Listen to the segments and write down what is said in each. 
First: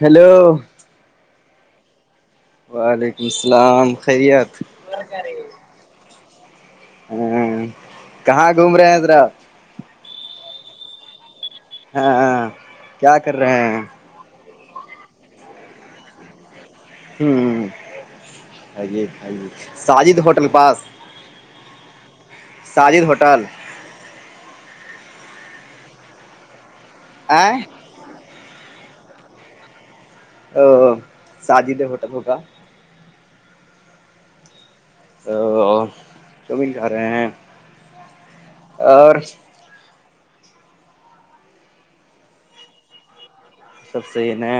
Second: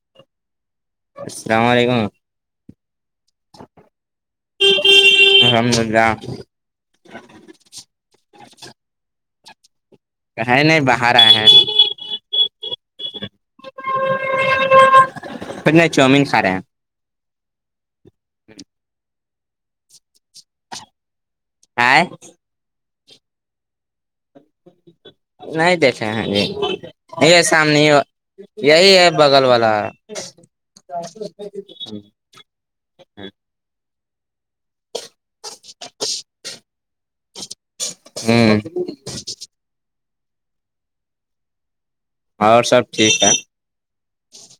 hello السلام علیکم وعلیکم السلام خیریت الحمد اللہ ہ کہاں گھوم رہے حضرات کہیں نہیں باہر آئے ہے ہاں ہاں کیا کر رہے ہیں پ نہیں چاؤومین کھا رہے ہیں ہ ساجد ہوٹل پاس ہاں ساجد ہوٹل نہیں دیکھے ہ جی یہ آئیں سامنے یہی ہے بغل والا او سج د ہوٹ ہوگا ا جو مل جا رہے ہیں ہوں اور اور سب ٹھیک ہے سب صحیح ہے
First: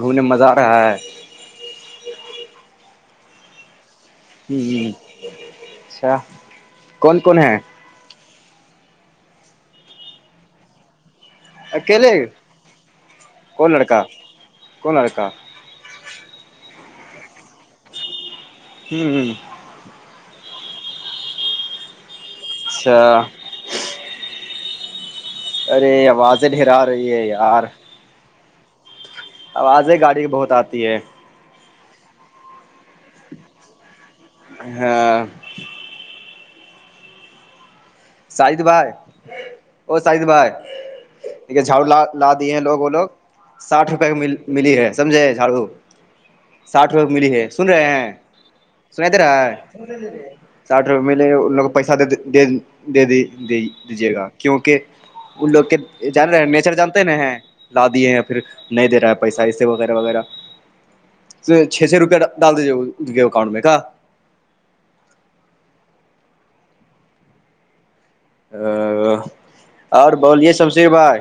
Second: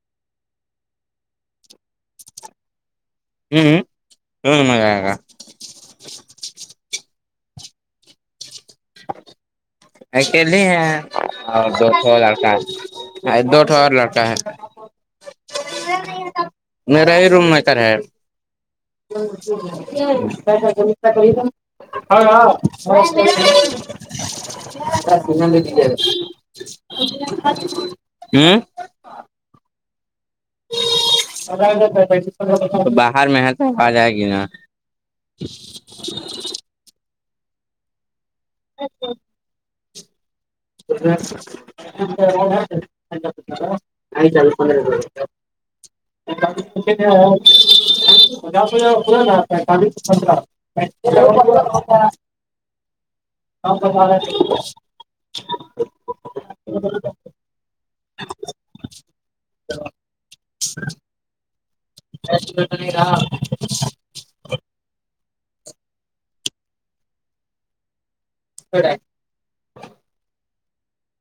گھومنے میں مزہ آ رہا ہے جی ہ اچھا کون کون ہیں اکیلے ہیں اور اکیلے دوھو لڑکا ہے دوٹھو اور لڑکا ہے کون آیا تھا میرا ہی روم میںتر ہے ہوں کیا کیا ہاں ہاں اچھا ارے آوازیں ڈھرا رہی ہے یار ہمم آوازیں گاڑی کی بہت آتی ہے باہر میں ہے تو آ جائے گی نا ہاں [unintelligible] شاہد بھائی او شاہد بھائی نا دیک جھاڑو ل لا دیے لوگ وہ لوگ ساھ روپئے ڈھائی چالیس ملی پندرہ ہے روپئے سمجھے جھاڑو ساٹھ ر ملی ہے سن رہے ہیں پچاس ہزار سنا دے پورا نا رہا ہے پینتالیس پندرہ ساٹھ روپئے ملے ان لوگ کو پیسا دے دی دے دیجیے گا کیوںکہ ان لوگ کے جان رہے ہیں نیچر جانتے نا ہیں لا دیے یا پھر نہیں دے رہا ہے پیسہ ایسے وغیرہ وغیرہ چھ چھ روپیہ ڈال دیجیے کے اکاؤنٹ میں کا ا اور بلیے شمشیر بھائی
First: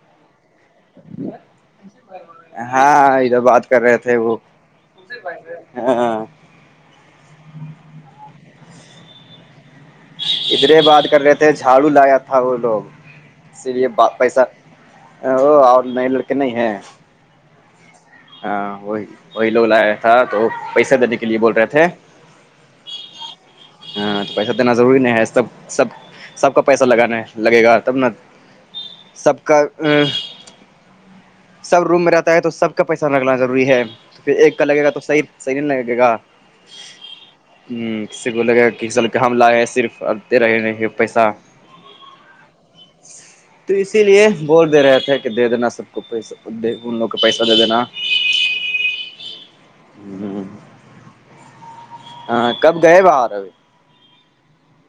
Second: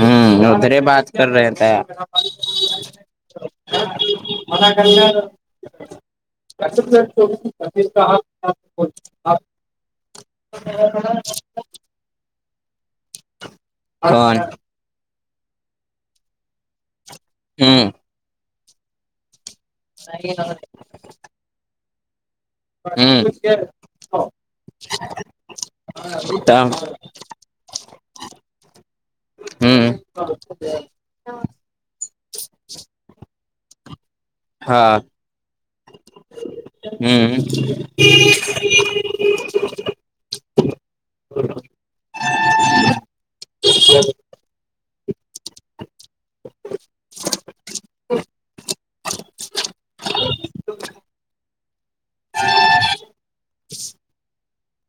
ہوں ادھر ہی بات کر رہے تھے ہاں ادھر بات کر رہے تھے وہ ہاں بیس آپ ادھرے بات کر رہے تھے جھاڑو لایا تھا وہ لوگ اسی لیے پیسہ ہوں اور نئی لڑکے نہیں ہے ہاں ہاں وہی وہی لوگ لایا تھا ہوں تو پیسہ دینے کے لیے بول رہے تھے ہاں تو پیسہ دینا ضروری نہیں ہے سب سب سب کا تب پیسہ لگانا ہے لگے گا تب نا سب کا ہوں [inaudible] سب روم میں رہتا ہے تو سب کا پیسہ لگنا ضروری ہے تو پھر ایک کا لگے گا ہاں تو صحیح صحیح نہیں لگے گا ہوں کسی ہم لایے صرف اتے رہے نہیں پیسہ تو اسی لیے بول دے رہے تھے کہ دے دینا سب کو پیسہ ان لوگ کو پیسہ دے دینا ہ ہاں کب گئے باہر اب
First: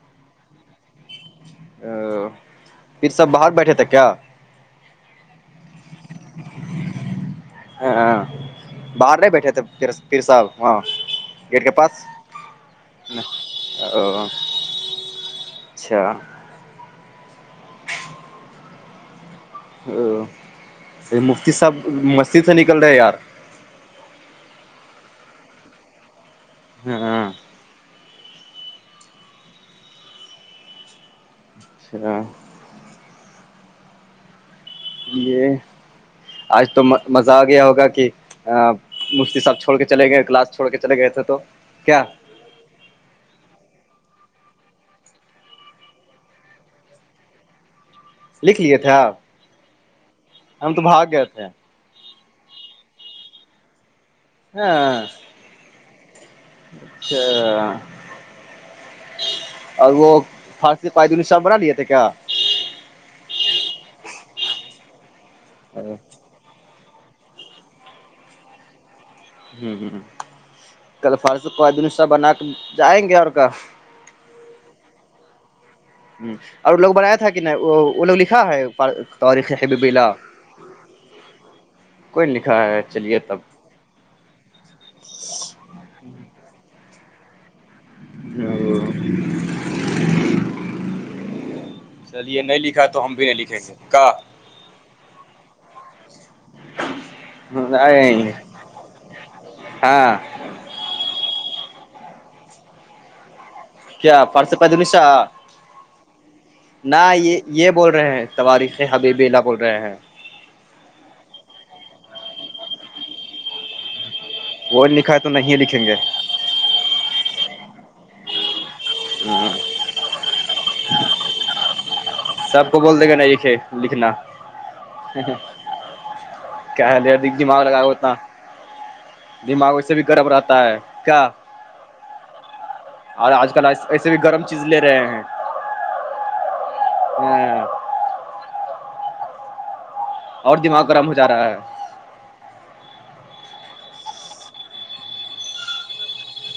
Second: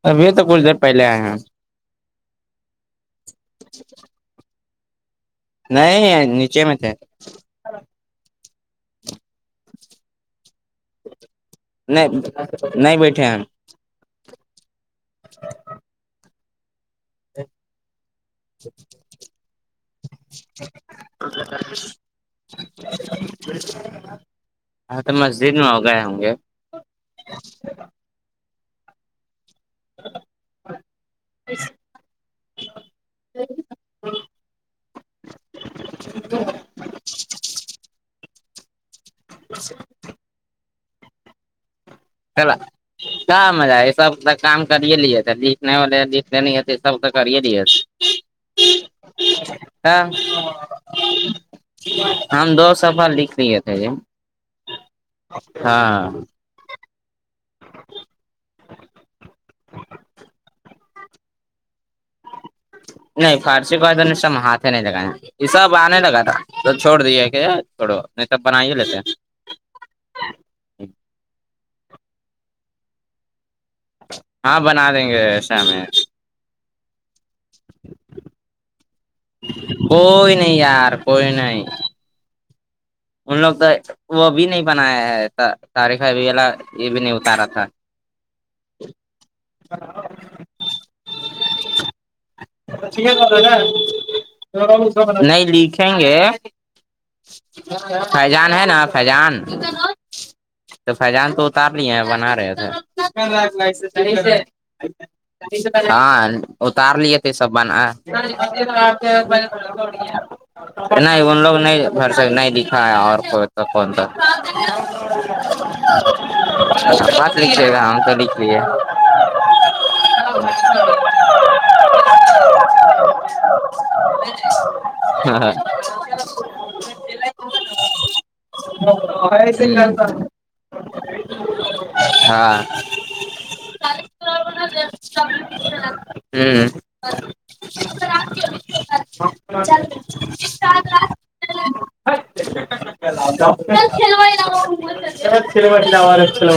ابھی تو کچھ دیر پہلے آئے ہیں پھر سب باہر بیٹھے تھے کیا نہیں نیچے میں تھے ہاں باہر نہیں بیٹھے تھے پھر سب وہاں گیٹ کے پاس نہیں نہیں بیٹھے ہم او اچھا [inaudible] چ مفتی صاحب مسجد سے نکل رہے یار ہاں تو مسجد میں ہو گئے ہوں گے ہاں [inaudible] [inaudible] [inaudible] [inaudible] یہ آج تو مزہ آیا ہوگا کہ مفتی صاحب چھوڑ کے چلے گئے کلاس چھوڑ کے چلے گئے تھے تو کیا [inaudible] کہاں مزہ ہے سب سے کام کری لیے نہیں ہو [inaudible] نہیں سب تو کر لیے لکھ لیے تھے آپ ہم تو بھاگ گئے تھے ہم دو سفا لکھ لیے تھے یہ ہاں اچھا اور وہ فارسی قائدین سب بنا لیے تھے کیا نہیں فارسی کو تو ہم ہاتھ نہیں لگائے یہ سب آنے لگا تھا تو چھوڑ دییے کہ چوڑو نہیں تب بنا ہی لیتے کل فرسو کوہ بنا کے جائیں گے اور کا ہاں بنا دیں گے ایسے ہم میں اور لوگ بنایا تھا کہ نہیں وہ لوگ لکھا ہے تاریخ حبیب اللہ کوئی نہیں یار کوئی نہیں کوئی لکھا ہے چلیے ان تب لوگ تو وہ بھی نہیں بنایا ہے تاریخ اب والا یہ بھی نہیں اتارا تھا [inaudible] چلیے نہیں لکھا تو ہم بھی نہیں لکھیں گے کا نہیں لکھیں گے نہیں فیضان ہے نا فیضان ہاں تو فیضان تو اتارنے ہیں بنا رہے تھے کیا پرس پیدمیشا ہاں اتار لیے تھے سب یہ بنا بول رہے ہیں تواریخ حبیب اللہ بول رہے ہیں نہیں ان لوگ نہیں بھر سک نہیں دکھا ہے اور کو کون س وہ لکھا ہے تو نہیں لکھیں گے اچ بات لے گا تو لی ہے سب کو بول دے گا نہیں لکھے لکھنا ہوں ہ کیا ہے دے د دماغ لگا اتنا دماغ ویے بھی گرم رہتا ہے کیا ہاں اور آج کل ایسے بھی گرم چیز لے رہے ہیں ہوں ہوں نہیں اور دماغ گرم ہو جا رہا ہے سلوٹ لواا سل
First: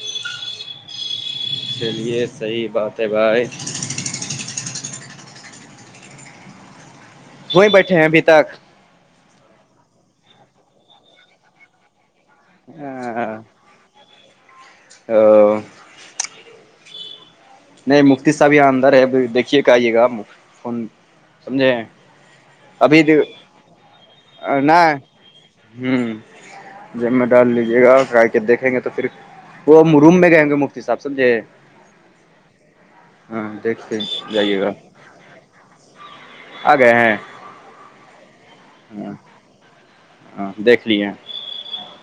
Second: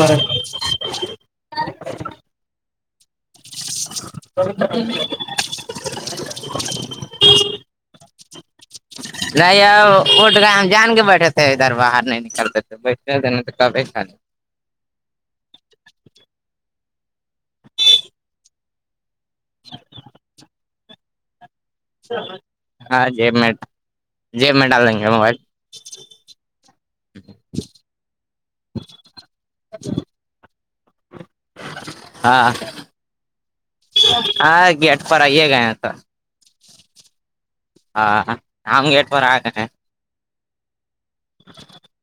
چلیے صحیح بات ہے بھائی توڑ ت وہیں بیٹھے ہیں ابھی تک نہیں اٹ گ ہم جان کے بیٹھے تھ ادھر باہر نہیں نکلتے بس ن تو کب خ ہ نہیں مفتی صاحب یہاں اندر ہے دیکھیے کہ آئیے گا آپ فون سمجھے ابھی ہاں جیب میں جیب میں نہ ڈالیں گے موبائل ہوں جب میں ڈال لیجیے گا اور گا کے دیکھیں گے تو پھر وہ مروم میں گئےیں گے مفتی صسحب سمجھے ہاں ہاں دیکھتے جائیے ہاں گا گیٹ پر آئیے گئے س آ گئے ہیں ہاں ہمام گیٹ پرور آگ ہے ہاں دیک لیے [inaudible]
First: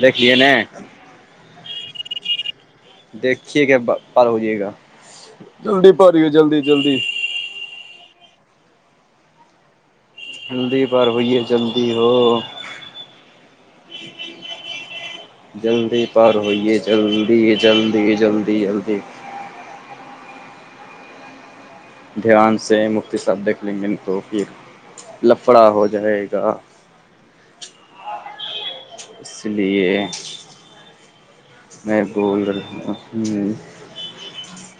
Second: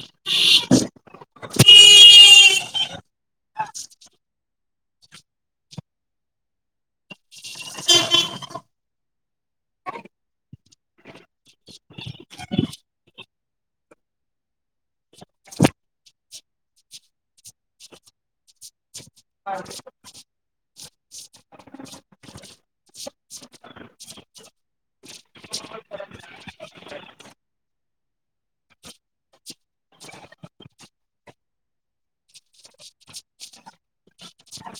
دیکھ لیے نا [unintelligible] دیکھیے گ پر ہوجے گا جلدی پ جلدی جلدی ہلدی پار ہوئیے جلدی ہو جلد پار ہوئیے جلدی جلدی جلدی جلدی ہاں دھیان سے مختصدق لنگن کو پھر لفڑا ہو جائے گا اس لیے میں بول کر ہ س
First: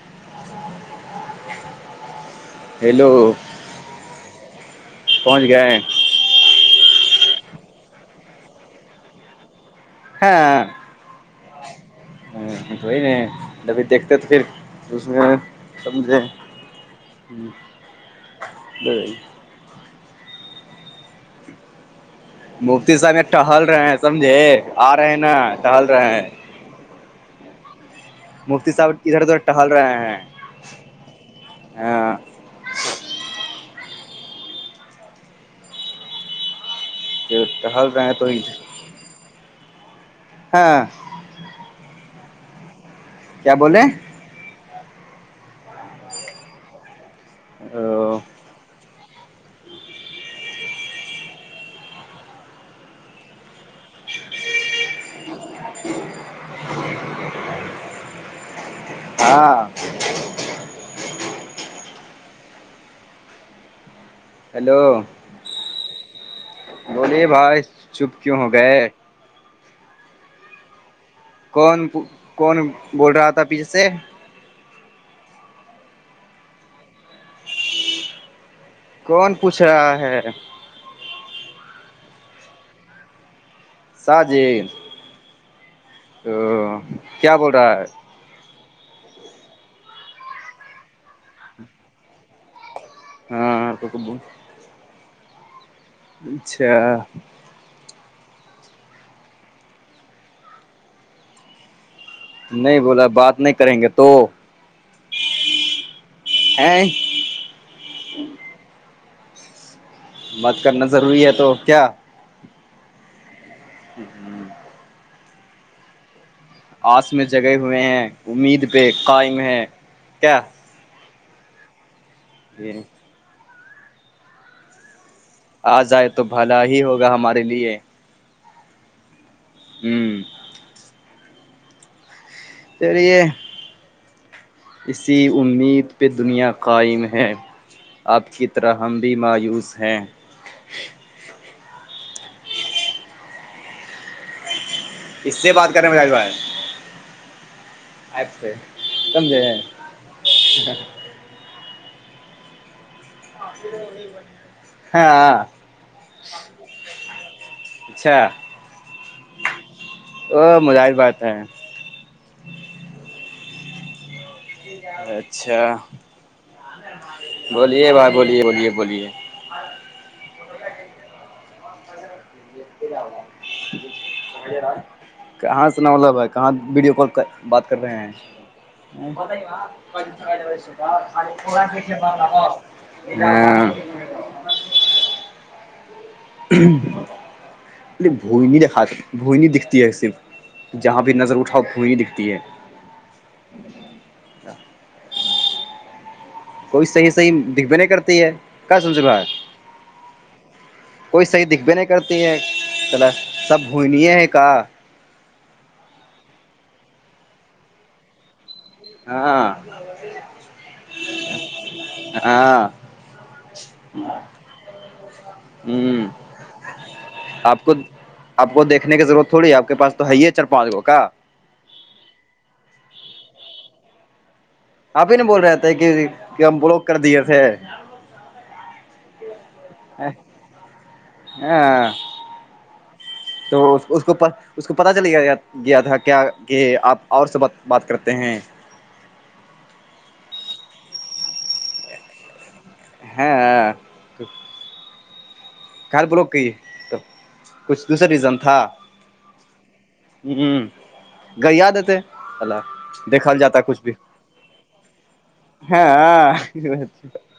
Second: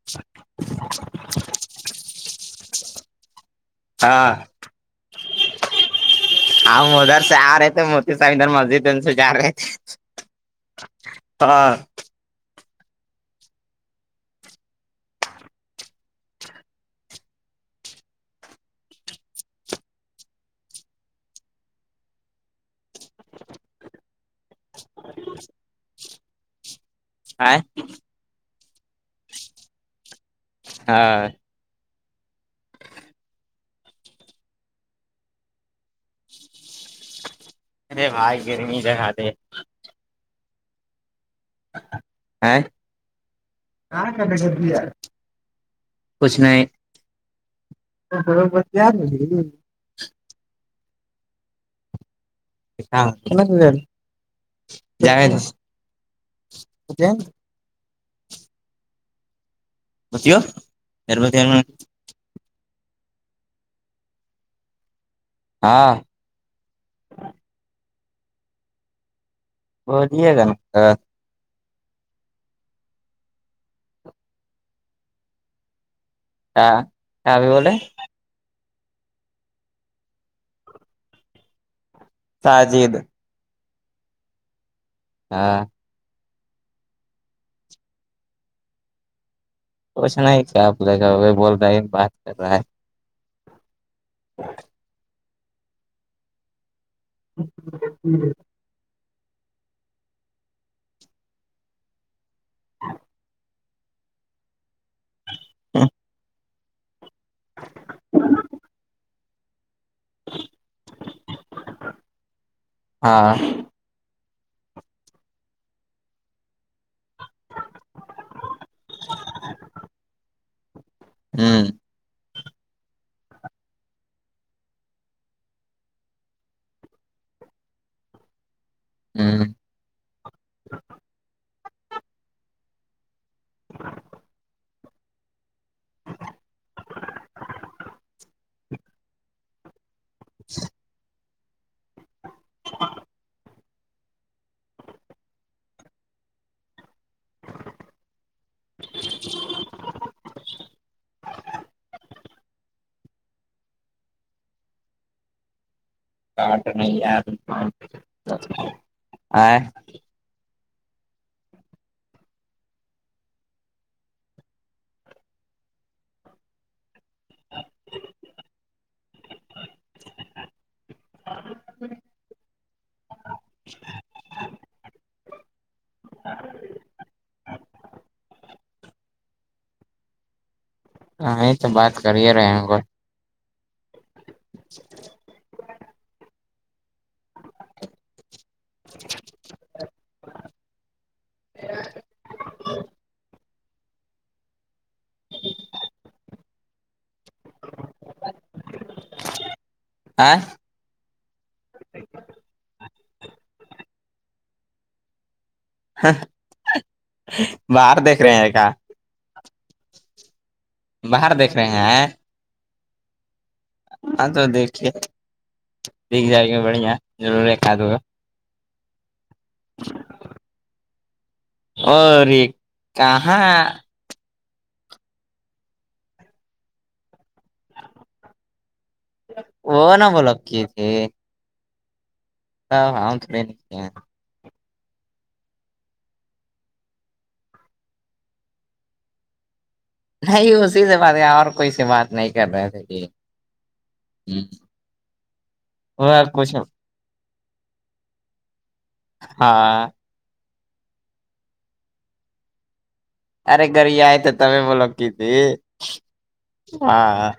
[inaudible] [inaudible] ہیلو ہاں پہنچ گئے ہاں ادھر سے آ رہے تھے موتی صاب ادھر مسجد ان سے جا رہے تھے ہاں ہ ہ توی نہیں جبھی دیکھتے تو پھر اس میں سمجھے ہ نہیں مفتی صاحب یہ ٹہل رہے ہیں سمجھے آ رہے ہیں نا ٹہل رہے ہیں آ [inaudible] مفتی صاحب ادھر ادھر ٹہل رہے ہیں ہاں ہاں ج [inaudible] ارے بھائی گرمی جگاات ہاں ہ [inaudible] کیا بولے کر یار کچھ نہیں ا [inaudible] تو براببر تیار ہو ہاںنا ہاں بسیو ہیلو ہاں بولیے بھائی چپ کیوں ہو گئے بولیے گا نا کون کون بول رہا تھا پیچھے سے کیا کیا ابھی بولے کون پوچھ رہا ہے ساجد ساجل ہاں تو کیا بول رہا ہے پوچنا ہی کیا آپ لے جاؤے بول رہے ہیں بات کر رہا ہے ہاں آ تو کب ہ [inaudible] اچھا جی نہیں بولا بات نہیں کریں گے تو ہ [inaudible] ا [inaudible] ہ [inaudible] مت کرنا ضروری ہے تو کیا ہاں ہ ہ آس میں جگے ہوئے ہیں امید پہ قائم ہیں کیا ہوں جین آ جائے تو بھلا ہی ہوگا ہمارے لیے ا ہوں سریے ہ اسی امید پہ دنیا قائم ہے آپ کی طرح ہم بھی مایوس ہیں چ اس سے بات کریں میںج جو ہے اپ سمجے ہاں کٹ نہیں آ اچھا وہ مزااہ بات ہے اچھا بولیے بائی بولیے بولیے بولیے [inaudible] کہاں سنا وال بائی کہاں ویڈیو کال بات کر رہے ہیں ہمیں تو بات کر ہی رہے ہیں ہاں [inaudible] بھوئی نہیں دکھاتا بھوئی نہیں دکھتی ہے صرف جہاں بھی نظر اٹھاؤ کھوئی ہی دکھتی ہے کوئی صحیح صحیح دکھبے نہیں کرتی ہے کیا سمجھ با ہے آئ کوئی صحیح دکھبے نہیں کرتی ہے چلا سب بھنیے ہیں کہ باہر دیکھ رہے ہیں کہ ہاں باہر دیکھ رہے ہیں آ ہاں ہاں تو دیکھیے ہوں دکھ جائے گی بڑھیا ضرور آپ ایکا کو دگا آپ کو دیکھنے کی ضرورت تھوڑی ہے آپ پاس تو ہے ہی ہے چار پانچ گو کا اورے کہاں آپ ہی نہیں بول رہے تھے کہ ہم بولو کر دیے تھ وہ نہ بلاک کیے ہاں ا تو اس کو اس کو پتہ چل گیایا گیا تھا کیا کہ آپ اور سے ب بات کرتے ہیں نہیں اسی سے بات اور کوئی سی بات نہیں کر رہے تھے یہ ہاں جی گھر وہ بلاوک کیی کچھ کچھ دوسرا ریزن تھا ہاں گریادتے اللہ دیکھل جاتا ارے کچھ بھی گری آئے تو تبھی وہ لوگ کی تھی ہ ہاں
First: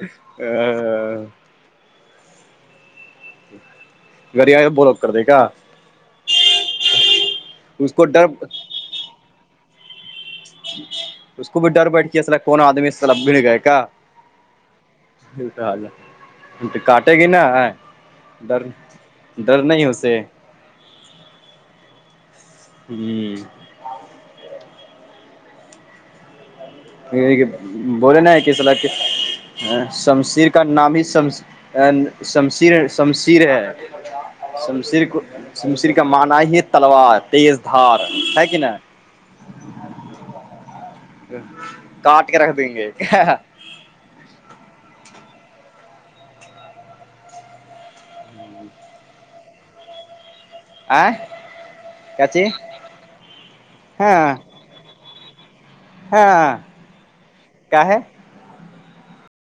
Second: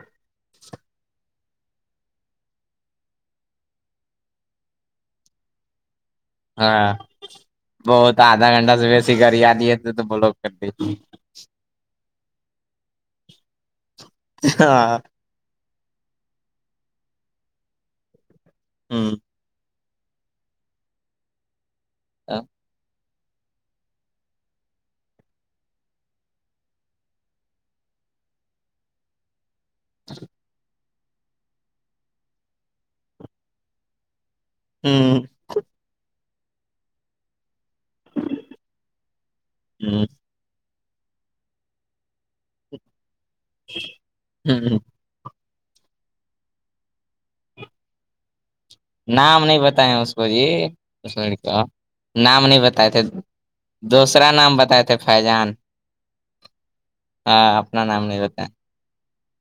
گڑ آئے بلاوک کرتے کا ہاں اس وہ کو تو ڈر آدھا گھنٹہ سے ویسے گڑ آ دیے تھے تو وہ لوگ کر دی تو اس کو بھی ڈر بیٹھ کے اس کون آدمی سلب بھی نہیں گئے کا ہاں حال کاٹے گی نا ڈر ہوں ڈر نہیں اسے ہ جی بولے نا کسلاح شمشیر کا نام ہی شم شمشیر شمشیر ہے شمشیر کو ہ مصری کا مانا ہی ہے تلوار تیز دھار ہے کہ جی کاٹ کے رکھ دیں گے ہوں نام نہیں بتائے اس کو جی ا کیا چی نام نہیں بتائے تھے دوسرا ہاں نام بتائے تھے فیضان ہاں ہاں اپنا کیا ہے نام نہیں ہوتا ہے